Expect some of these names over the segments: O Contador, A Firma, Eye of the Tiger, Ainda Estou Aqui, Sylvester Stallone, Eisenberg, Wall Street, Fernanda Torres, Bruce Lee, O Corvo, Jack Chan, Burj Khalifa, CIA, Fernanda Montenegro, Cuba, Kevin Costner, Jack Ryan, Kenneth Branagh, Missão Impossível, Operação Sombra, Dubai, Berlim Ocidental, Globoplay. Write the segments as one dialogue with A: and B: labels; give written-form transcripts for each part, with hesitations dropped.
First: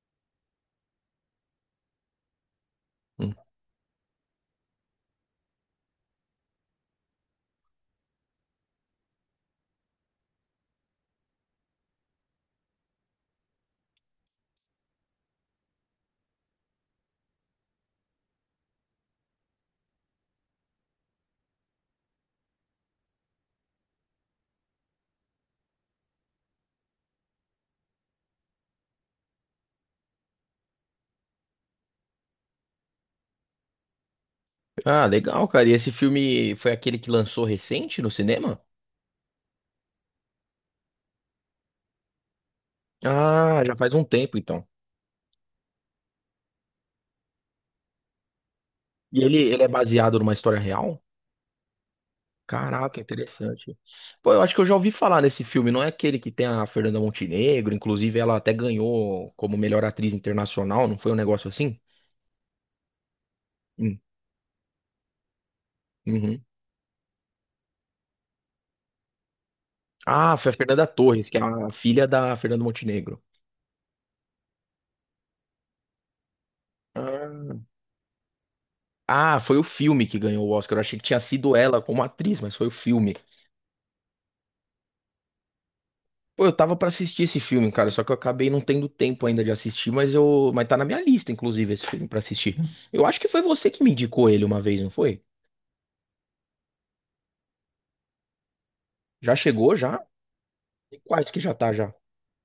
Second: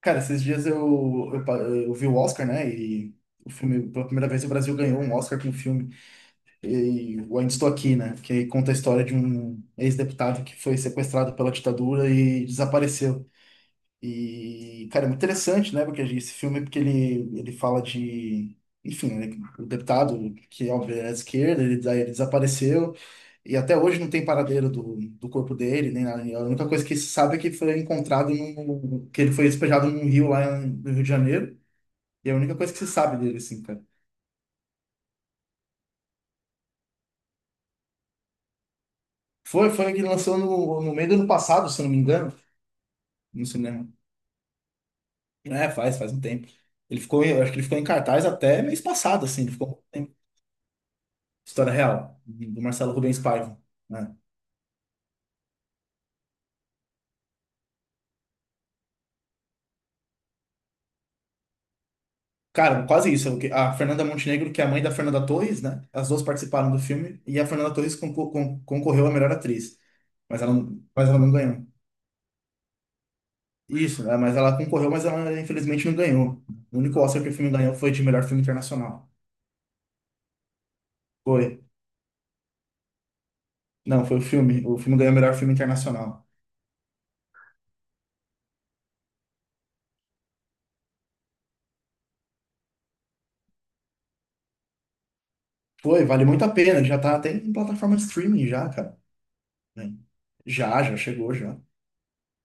A: Cara, esses dias eu vi o Oscar, né? E
B: Hum.
A: o filme, pela primeira vez, o Brasil ganhou um Oscar com o filme. E o Ainda Estou Aqui, né? Que conta a história de um ex-deputado que foi sequestrado pela ditadura e desapareceu. E, cara, é muito interessante, né? Porque esse filme, porque ele fala de. Enfim, né, o deputado, que óbvio é de esquerda, ele, daí ele desapareceu. E até hoje não tem paradeiro do corpo dele, nem nada. A única coisa que se sabe é que foi encontrado no, que ele foi despejado num rio lá no Rio de Janeiro. E é a única coisa que se sabe dele, assim, cara.
B: Ah, legal, cara. E esse filme foi aquele que lançou recente no cinema?
A: Foi que lançou no meio do ano passado, se eu não me engano, no
B: Ah, já
A: cinema.
B: faz um tempo então.
A: É, faz um tempo. Ele eu acho que ele ficou em cartaz até mês
B: E
A: passado,
B: ele,
A: assim, ele
B: ele é
A: ficou um tempo.
B: baseado numa história real?
A: História real, do Marcelo
B: Caraca,
A: Rubens Paiva.
B: interessante.
A: Né?
B: Pô, eu acho que eu já ouvi falar nesse filme. Não é aquele que tem a Fernanda Montenegro? Inclusive, ela até ganhou como melhor atriz internacional, não foi um negócio assim?
A: Cara, quase isso. A
B: Hum,
A: Fernanda Montenegro, que é a mãe da Fernanda Torres, né? As duas
B: uhum.
A: participaram do filme e a Fernanda Torres concorreu à melhor atriz,
B: Ah, foi a Fernanda
A: mas ela
B: Torres,
A: não
B: que é
A: ganhou.
B: a filha da Fernanda Montenegro.
A: Isso, né? Mas ela concorreu, mas ela infelizmente não ganhou. O único Oscar que o filme
B: Ah,
A: ganhou foi de melhor filme internacional.
B: Ah, foi o filme que ganhou o Oscar. Eu achei que tinha
A: Foi.
B: sido ela como atriz, mas foi o filme.
A: Não, foi o filme. O filme ganhou melhor filme internacional.
B: Pô, eu tava pra assistir esse filme, cara, só que eu acabei não tendo tempo ainda de assistir, mas tá na minha lista, inclusive, esse filme pra assistir. Eu acho que foi você que me indicou ele uma vez, não foi?
A: Foi, vale muito a pena. Já tá até em plataforma de streaming já, cara.
B: Já chegou,
A: Né?
B: já?
A: Já, já
B: E quais
A: chegou
B: que já
A: já.
B: tá já?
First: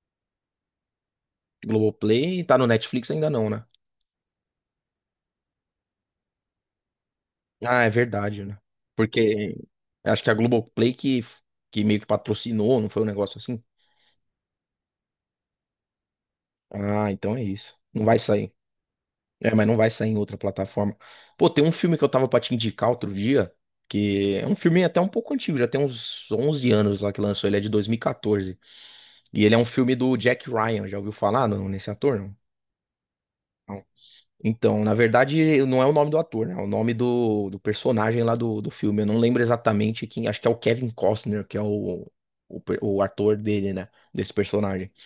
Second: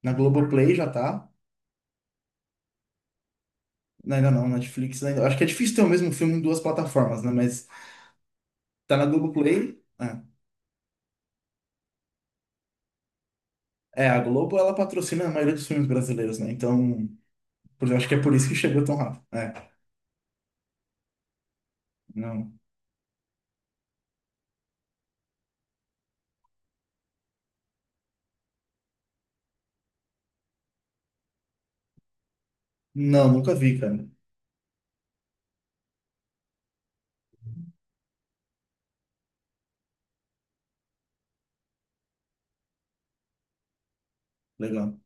A: Na Globoplay já tá.
B: Globoplay, tá no Netflix ainda não, né?
A: Não, ainda não, Netflix ainda. Acho que é difícil ter o mesmo filme em duas plataformas, né? Mas
B: Ah, é verdade, né?
A: tá na
B: Porque
A: Globoplay. É,
B: acho que a Globoplay que meio que patrocinou, não foi um negócio assim?
A: É, a Globo ela patrocina a maioria dos filmes brasileiros, né? Então,
B: Ah, então é isso.
A: eu
B: Não
A: acho que
B: vai
A: é por isso
B: sair.
A: que chegou tão rápido. É,
B: É, mas não vai sair em outra plataforma. Pô, tem um filme que eu tava pra
A: não.
B: te indicar outro dia, que é um filme até um pouco antigo, já tem uns 11 anos lá que lançou, ele é de 2014. E quatorze. E ele é um filme do Jack Ryan, já ouviu falar não, nesse ator? Não.
A: Não, nunca vi,
B: Não.
A: cara.
B: Então, na verdade, não é o nome do ator, né? É o nome do personagem lá do filme. Eu não lembro exatamente quem, acho que é o Kevin Costner, que é o ator dele, né? Desse personagem.
A: Legal.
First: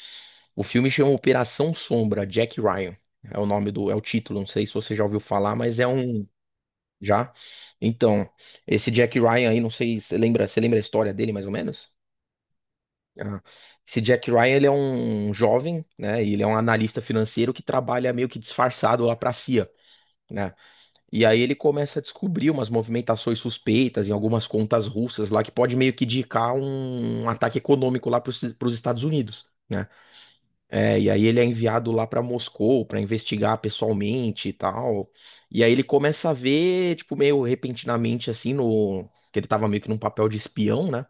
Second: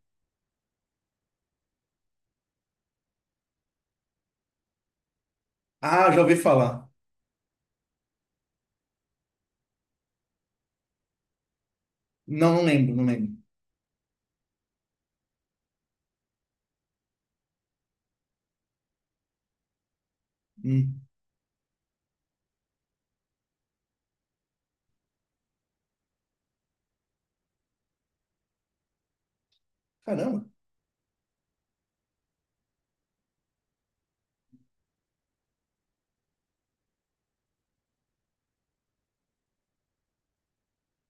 B: O filme chama Operação Sombra, Jack Ryan. É o título, não sei se você já ouviu falar, mas é
A: Ah, já
B: um.
A: ouvi falar.
B: Já? Então, esse Jack Ryan aí, não sei se você lembra, você lembra a história dele mais ou menos?
A: Não, não lembro, não lembro.
B: Ah, esse Jack Ryan, ele é um jovem, né? E ele é um analista financeiro que trabalha meio que disfarçado lá pra CIA, né?
A: Hum.
B: E aí ele começa a descobrir umas movimentações suspeitas em algumas contas russas lá que pode meio que indicar um ataque econômico lá para os Estados Unidos, né?
A: Caramba.
B: É, e aí ele é enviado lá pra Moscou pra investigar pessoalmente e tal. E aí ele começa a ver, tipo, meio repentinamente assim no que ele tava meio que num papel de espião, né?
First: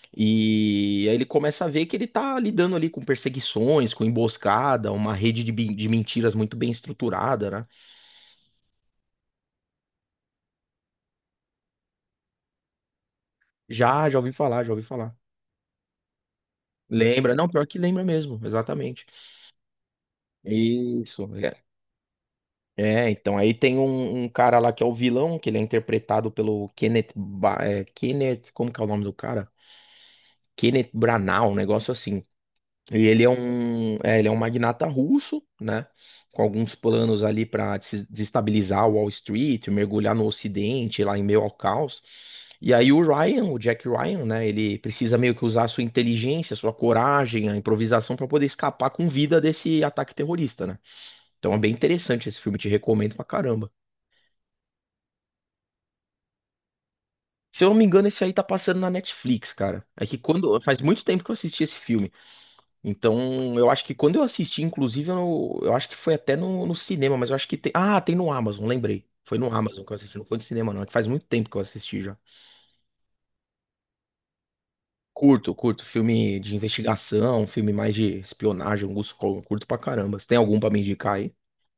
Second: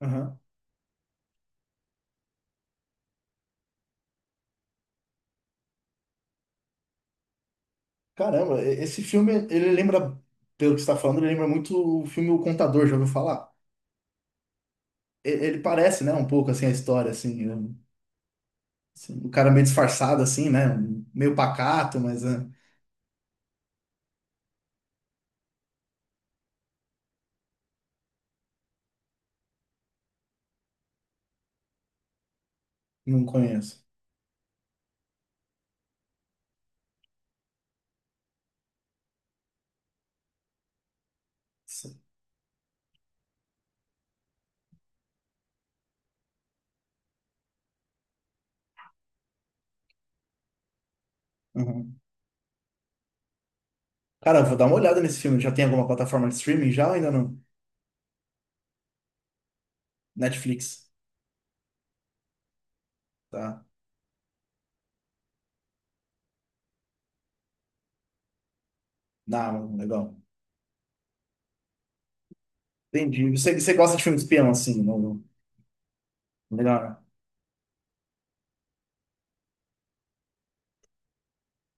A: Aham.
B: E aí ele começa a ver que ele tá lidando ali com perseguições, com emboscada, uma rede de mentiras muito bem estruturada, né?
A: Caramba, esse filme, ele lembra, pelo que você tá falando, ele lembra muito o filme O Contador, já ouviu falar?
B: Já, já ouvi falar, já ouvi falar.
A: Ele parece, né, um pouco assim a história,
B: Lembra? Não,
A: assim,
B: pior que lembra mesmo, exatamente.
A: assim, o cara meio disfarçado, assim, né?
B: Isso.
A: Meio
B: É.
A: pacato, mas é,
B: É, então aí tem um cara lá que é o vilão, que ele é interpretado pelo Kenneth, como que é o nome do cara? Kenneth Branagh, um negócio assim. E
A: não conheço.
B: ele é um magnata russo, né? Com alguns planos ali para desestabilizar o Wall Street, mergulhar no Ocidente, lá em meio ao caos. E aí o Ryan, o Jack Ryan, né? Ele precisa meio que usar a sua inteligência, a sua coragem, a improvisação para poder escapar com vida desse ataque terrorista, né? Então é bem
A: Aham.
B: interessante esse filme, te recomendo pra caramba.
A: Cara, eu vou dar uma olhada nesse filme. Já tem alguma plataforma de streaming já ou ainda não?
B: Se eu não me engano, esse aí tá passando na Netflix, cara. É que quando. Faz
A: Netflix,
B: muito tempo que eu assisti esse filme. Então,
A: tá?
B: eu acho que quando eu assisti, inclusive, eu acho que foi até no cinema, mas eu acho que tem. Ah, tem no Amazon, lembrei. Foi
A: Na
B: no
A: Amazon,
B: Amazon que eu
A: legal.
B: assisti, não foi no cinema, não. É que faz muito tempo que eu assisti já.
A: Entendi. Você gosta de filme de espião, assim, não, não-
B: Curto, curto. Filme de
A: legal, né?
B: investigação, filme mais de espionagem, Augusto Cury, curto pra caramba. Você tem algum pra me indicar aí?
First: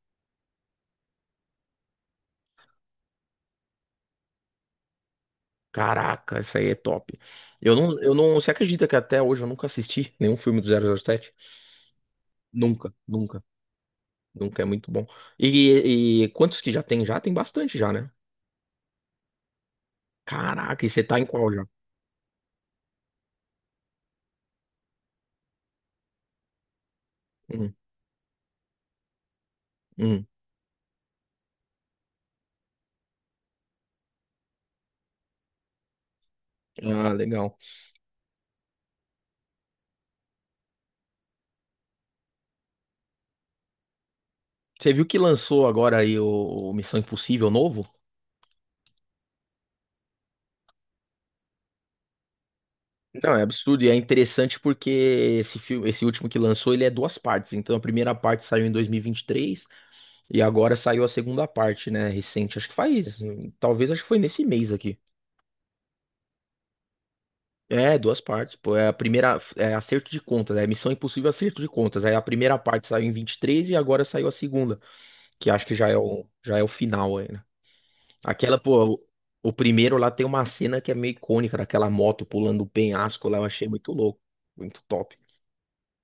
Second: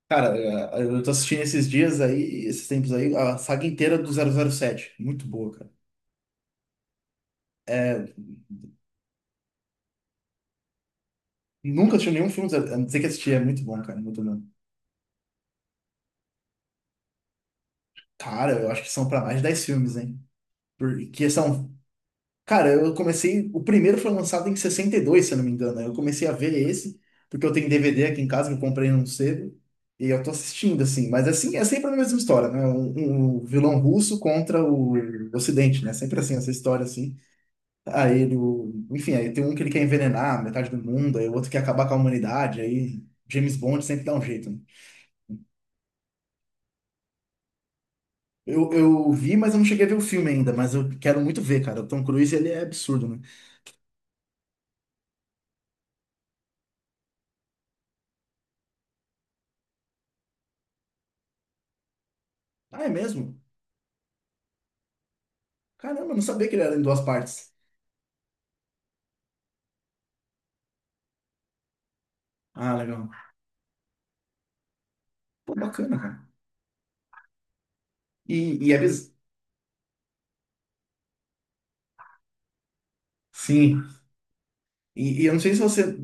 A: Cara, eu tô assistindo esses dias aí, esses tempos aí, a saga inteira do zero zero sete. Muito boa, cara.
B: Caraca, essa aí é top. Eu não,
A: É,
B: eu não. Você acredita que até hoje eu nunca assisti nenhum filme do 007?
A: nunca assisti nenhum filme, zero- a não
B: Nunca,
A: ser que assisti, é
B: nunca.
A: muito bom.
B: Nunca é muito bom. E quantos que já tem? Já tem bastante já, né?
A: Cara, eu acho que são pra mais de 10 filmes, hein?
B: Caraca, e você tá em
A: Porque
B: qual já?
A: são cara, eu comecei. O primeiro foi lançado em 62, se eu não me engano. Eu comecei a ver esse, porque eu tenho
B: Hum,
A: DVD aqui em casa que eu comprei num cedo. E eu
B: hum.
A: tô assistindo, assim. Mas assim, é sempre a mesma história, né? Um vilão russo contra o Ocidente, né? Sempre assim, essa história,
B: Ah,
A: assim.
B: legal.
A: Aí ele. Enfim, aí tem um que ele quer envenenar metade do mundo, aí o outro quer acabar com a humanidade. Aí James Bond sempre dá um jeito, né?
B: Você viu que lançou agora aí o Missão Impossível novo?
A: Eu vi, mas eu não cheguei a ver o filme ainda, mas eu quero muito ver, cara. O Tom Cruise, ele é absurdo, né?
B: Não, é absurdo e é interessante porque esse filme, esse último que lançou, ele é duas partes. Então a primeira parte saiu em dois mil e vinte e três e agora saiu a segunda parte, né, recente. Acho que
A: Ah, é
B: faz,
A: mesmo?
B: talvez acho que foi nesse mês aqui.
A: Caramba, eu não sabia que ele era em duas partes.
B: É, duas partes, pô. É a primeira, é acerto de contas, é Missão Impossível acerto de contas. Aí a primeira
A: Ah,
B: parte saiu
A: legal.
B: em 23 e agora saiu a segunda. Que
A: Pô,
B: acho que
A: bacana, cara.
B: já é o final aí, né? Aquela,
A: E, e é
B: pô, o,
A: biz...
B: o primeiro lá tem uma cena que é meio icônica, daquela moto pulando o penhasco lá, eu achei
A: Sim.
B: muito louco, muito top.
A: E eu não sei se você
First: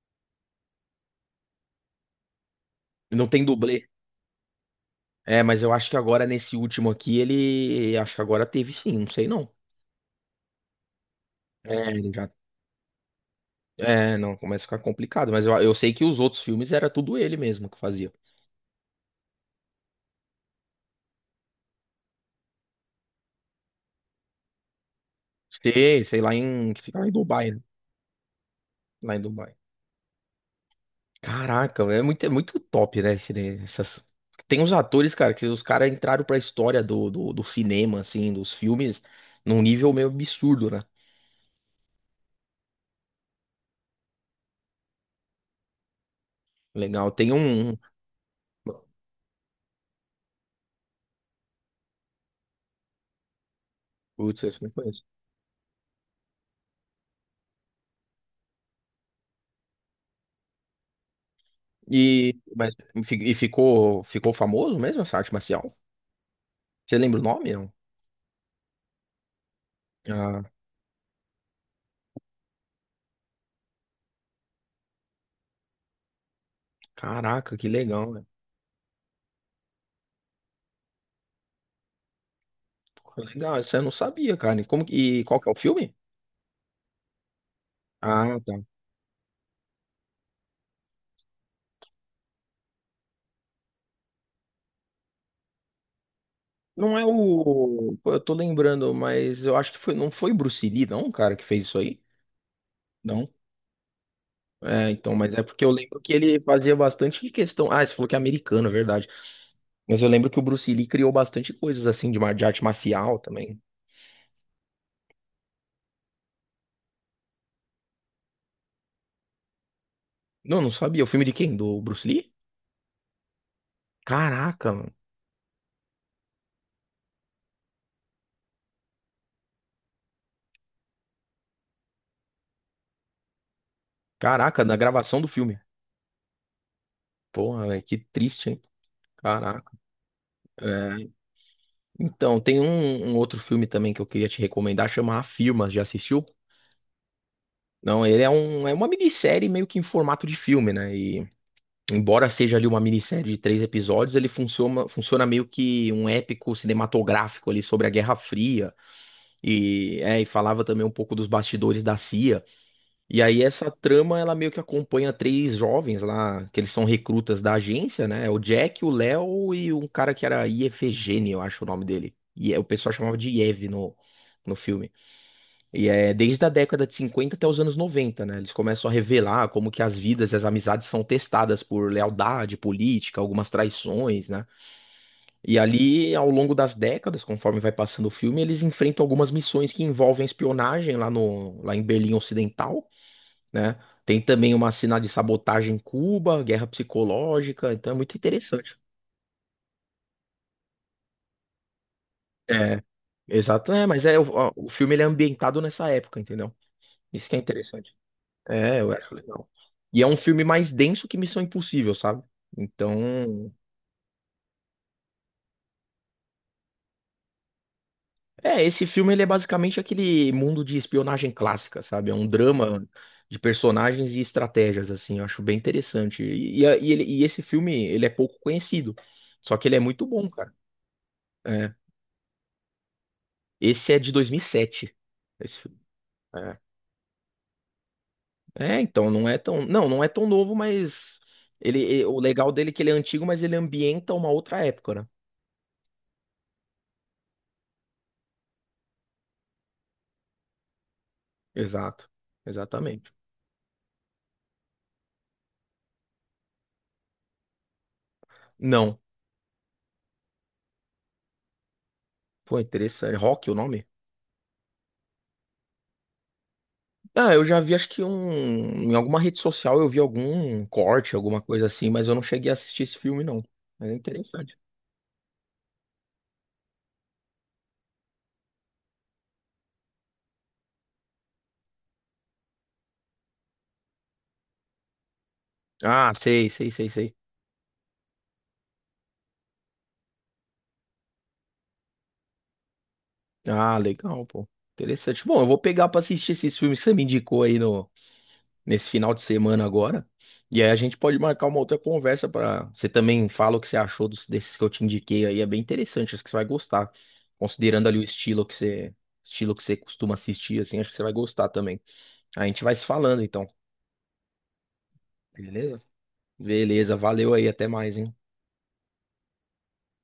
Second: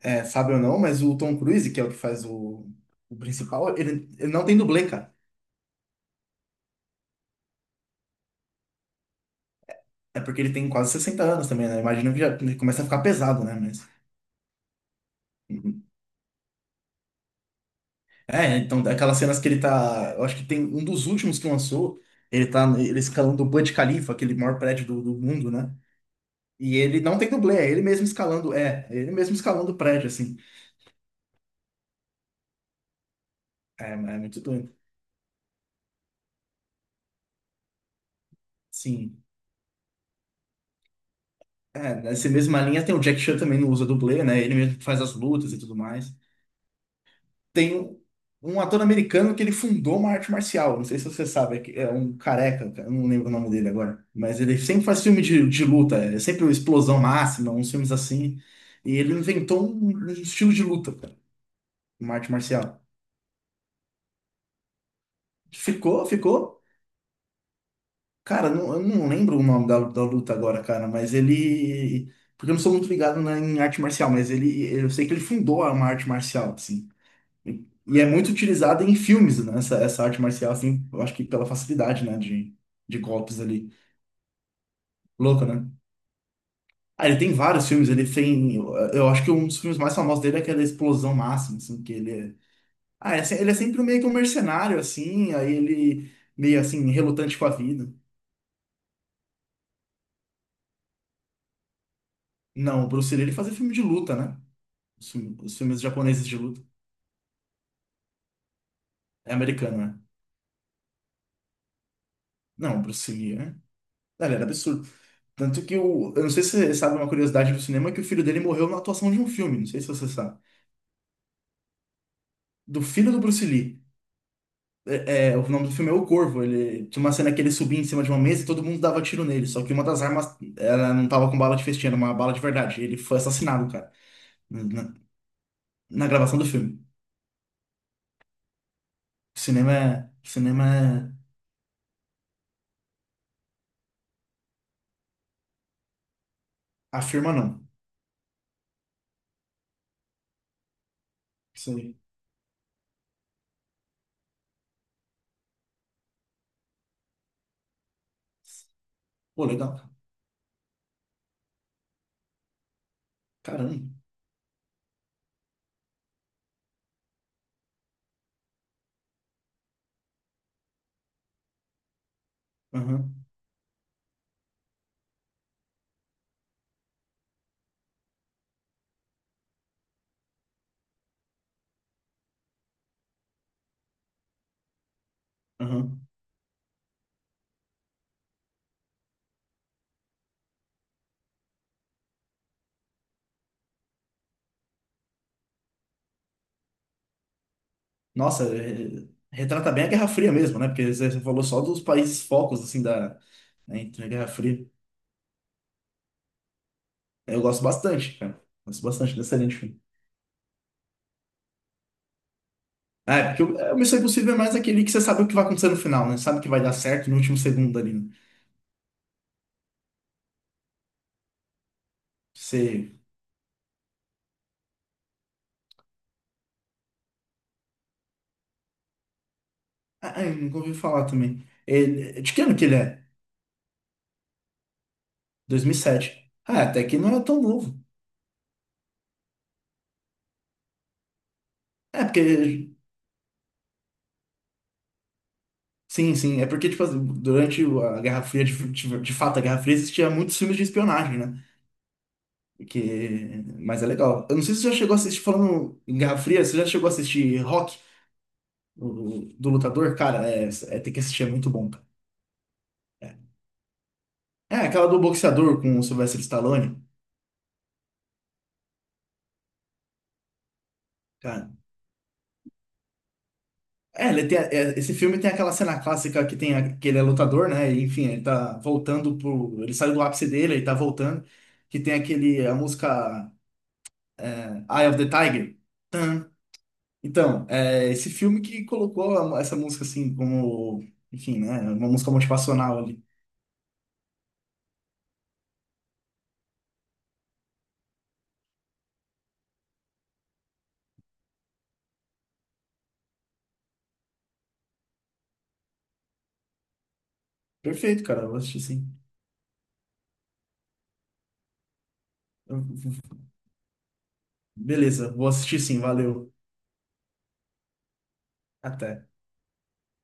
A: é, sabe ou não, mas o Tom Cruise, que é o que faz o
B: Não tem
A: principal,
B: dublê.
A: ele não tem dublê, cara.
B: É, mas eu acho que agora nesse último aqui acho que agora teve sim, não sei não.
A: É porque ele tem quase 60 anos também, né?
B: É, ele
A: Imagino que já
B: já.
A: ele começa a ficar pesado, né? Mas.
B: É, não, começa a ficar complicado, mas eu
A: Uhum.
B: sei que os outros filmes era tudo ele mesmo que fazia.
A: É, então aquelas cenas que ele tá. Eu acho que tem um dos últimos que lançou. Ele tá ele escalando o Burj Khalifa, aquele maior prédio do mundo, né?
B: Sei, sei
A: E
B: que fica
A: ele
B: lá em
A: não tem
B: Dubai,
A: dublê,
B: né?
A: é ele mesmo escalando. É, é ele
B: Lá em
A: mesmo
B: Dubai.
A: escalando o prédio, assim.
B: Caraca, é muito top, né?
A: É, é
B: Essas...
A: muito
B: Tem uns
A: doido.
B: atores, cara, que os caras entraram pra história do cinema, assim, dos filmes,
A: Sim.
B: num nível meio absurdo, né?
A: É, nessa mesma linha tem o Jack Chan também não usa dublê, né? Ele mesmo que faz as lutas e tudo mais.
B: Legal.
A: Tem um ator americano que ele fundou uma arte marcial. Não sei se você sabe, é um careca, cara, eu não lembro o nome dele agora. Mas
B: Putz, esse
A: ele
B: eu não
A: sempre
B: conheço.
A: faz filme de luta, é sempre uma explosão máxima, uns filmes assim. E ele inventou um estilo de luta, cara, uma arte
B: E, mas,
A: marcial.
B: e ficou famoso mesmo essa arte marcial?
A: Ficou, ficou.
B: Você lembra o nome? Não?
A: Cara, não- Eu não lembro o nome da luta
B: Ah,
A: agora, cara, mas ele. Porque eu não sou muito ligado em arte marcial, mas ele, eu sei que ele fundou uma arte marcial, assim.
B: caraca, que
A: E é
B: legal, né?
A: muito utilizada em filmes, né? Essa arte marcial, assim, eu acho que pela facilidade, né? De
B: Pô,
A: golpes
B: legal,
A: ali.
B: isso eu não sabia, cara. E qual
A: Louco,
B: que é o
A: né?
B: filme?
A: Ah, ele tem vários filmes, ele
B: Ah, tá.
A: tem. Eu acho que um dos filmes mais famosos dele é aquela Explosão Máxima, assim, que ele é. Ele é sempre meio que um mercenário, assim, aí ele meio assim,
B: Não é
A: relutante com a vida.
B: o. Pô, eu tô lembrando, mas eu acho que foi, não foi Bruce Lee, não, cara, que fez isso aí?
A: Não, o Bruce Lee, ele fazia filme de luta, né?
B: É, então, mas é
A: Os
B: porque eu
A: filmes
B: lembro que
A: japoneses de
B: ele
A: luta.
B: fazia bastante questão. Ah, você falou que é americano, é verdade.
A: É americano, né?
B: Mas eu lembro que o Bruce Lee criou bastante coisas assim de arte
A: Não, o Bruce
B: marcial
A: Lee, né?
B: também.
A: Ele era absurdo. Tanto que o. Eu não sei se você sabe uma curiosidade do cinema, que o filho dele morreu na atuação de um filme. Não sei se você sabe.
B: Não, não sabia. O filme de quem? Do Bruce Lee?
A: Do filho do Bruce Lee.
B: Caraca, mano.
A: É, é, o nome do filme é O Corvo. Ele tinha uma cena que ele subia em cima de uma mesa e todo mundo dava tiro nele. Só que uma das armas, ela não tava com bala de festim, era uma bala de verdade. Ele foi assassinado, cara. Na,
B: Caraca, na
A: na-
B: gravação do filme.
A: Na gravação do filme.
B: Porra, velho, que triste, hein? Caraca.
A: Cinema é. Cinema
B: É.
A: é.
B: Então, tem um outro filme também que eu queria te recomendar, chama A Firma. Já assistiu?
A: Afirma não.
B: Não, ele é é uma minissérie meio que em formato de filme, né?
A: Isso aí.
B: Embora seja ali uma minissérie de três episódios, ele funciona, funciona meio que um épico cinematográfico ali sobre a Guerra Fria
A: Pô, legal.
B: e, é, e falava também um pouco dos bastidores da CIA. E aí essa
A: Caramba.
B: trama ela meio que acompanha três jovens lá, que eles são recrutas da agência, né? O Jack, o Léo e um cara que era Iefegênio, eu acho o nome dele. O pessoal chamava
A: Aham.
B: de Iev no filme. E é desde a década de 50 até os anos 90, né? Eles começam a revelar como que as vidas e as amizades são testadas por lealdade política, algumas traições, né? E
A: Aham.
B: ali, ao longo das décadas, conforme vai passando o filme, eles enfrentam algumas missões que envolvem espionagem lá no, lá em Berlim Ocidental, né? Tem também uma cena de sabotagem em Cuba, guerra psicológica, então é muito
A: Nossa,
B: interessante.
A: retrata bem a Guerra Fria mesmo, né? Porque você falou só dos países focos,
B: É,
A: assim, da,
B: exato,
A: né,
B: é, mas
A: entre a
B: é o,
A: Guerra Fria.
B: o filme ele é ambientado nessa época, entendeu? Isso que é
A: Eu gosto
B: interessante.
A: bastante, cara.
B: É,
A: Gosto
B: eu acho
A: bastante dessa linha
B: legal.
A: de filme.
B: E é um filme mais denso que Missão Impossível, sabe?
A: Ah, é, porque
B: Então,
A: o Missão Impossível é mais aquele que você sabe o que vai acontecer no final, né? Sabe que vai dar certo no último segundo ali, né?
B: esse filme ele é basicamente aquele mundo de espionagem clássica, sabe? É um drama
A: Você...
B: de personagens e estratégias, assim, eu acho bem interessante. E esse filme, ele é pouco conhecido, só que ele é muito
A: Ah, ah,
B: bom,
A: eu
B: cara.
A: nunca ouvi falar também.
B: É.
A: Ele... De que ano que ele é?
B: Esse é de 2007, esse filme.
A: 2007.
B: É.
A: Ah, até que não é tão novo.
B: É, então, não, não é tão novo, mas
A: É,
B: o
A: porque...
B: legal dele é que ele é antigo, mas ele ambienta uma outra época, né?
A: Sim, sim. É porque, tipo, assim, durante a Guerra Fria, de fato, a Guerra Fria existia muitos filmes de espionagem, né?
B: Exato, exatamente.
A: Que... Mas é legal. Eu não sei se você já chegou a assistir, falando em Guerra Fria, você já chegou a assistir Rock,
B: Não.
A: do lutador? Cara, tem que assistir, é muito bom, cara.
B: Pô, interessante.
A: É,
B: Rock, o nome?
A: É, aquela do boxeador com o Sylvester Stallone,
B: Ah, eu já vi, acho que um. Em alguma rede social eu vi algum corte, alguma
A: cara.
B: coisa assim, mas eu não cheguei a assistir esse filme, não. Mas é
A: É,
B: interessante.
A: esse filme tem aquela cena clássica que tem que ele é lutador, né? E, enfim, ele tá voltando pro. Ele saiu do ápice dele, ele tá voltando. Que tem aquele, a música Eye of the Tiger.
B: Ah, sei, sei, sei, sei.
A: Então, é esse filme que colocou essa música assim como, enfim, né, uma música motivacional ali.
B: Ah, legal, pô. Interessante. Bom, eu vou pegar pra assistir esses filmes que você me indicou aí no, nesse final de semana agora. E aí a gente pode marcar uma outra conversa pra. Você também fala o que você achou desses que eu te indiquei aí. É bem interessante, acho que você vai gostar. Considerando ali
A: Perfeito,
B: o
A: cara, eu vou
B: estilo que
A: assistir sim.
B: você, estilo que você costuma assistir, assim, acho que você vai gostar também. A
A: Eu-
B: gente vai se falando então,
A: Beleza, vou assistir sim,
B: beleza?
A: valeu.
B: Beleza, valeu aí, até mais, hein?
A: Até.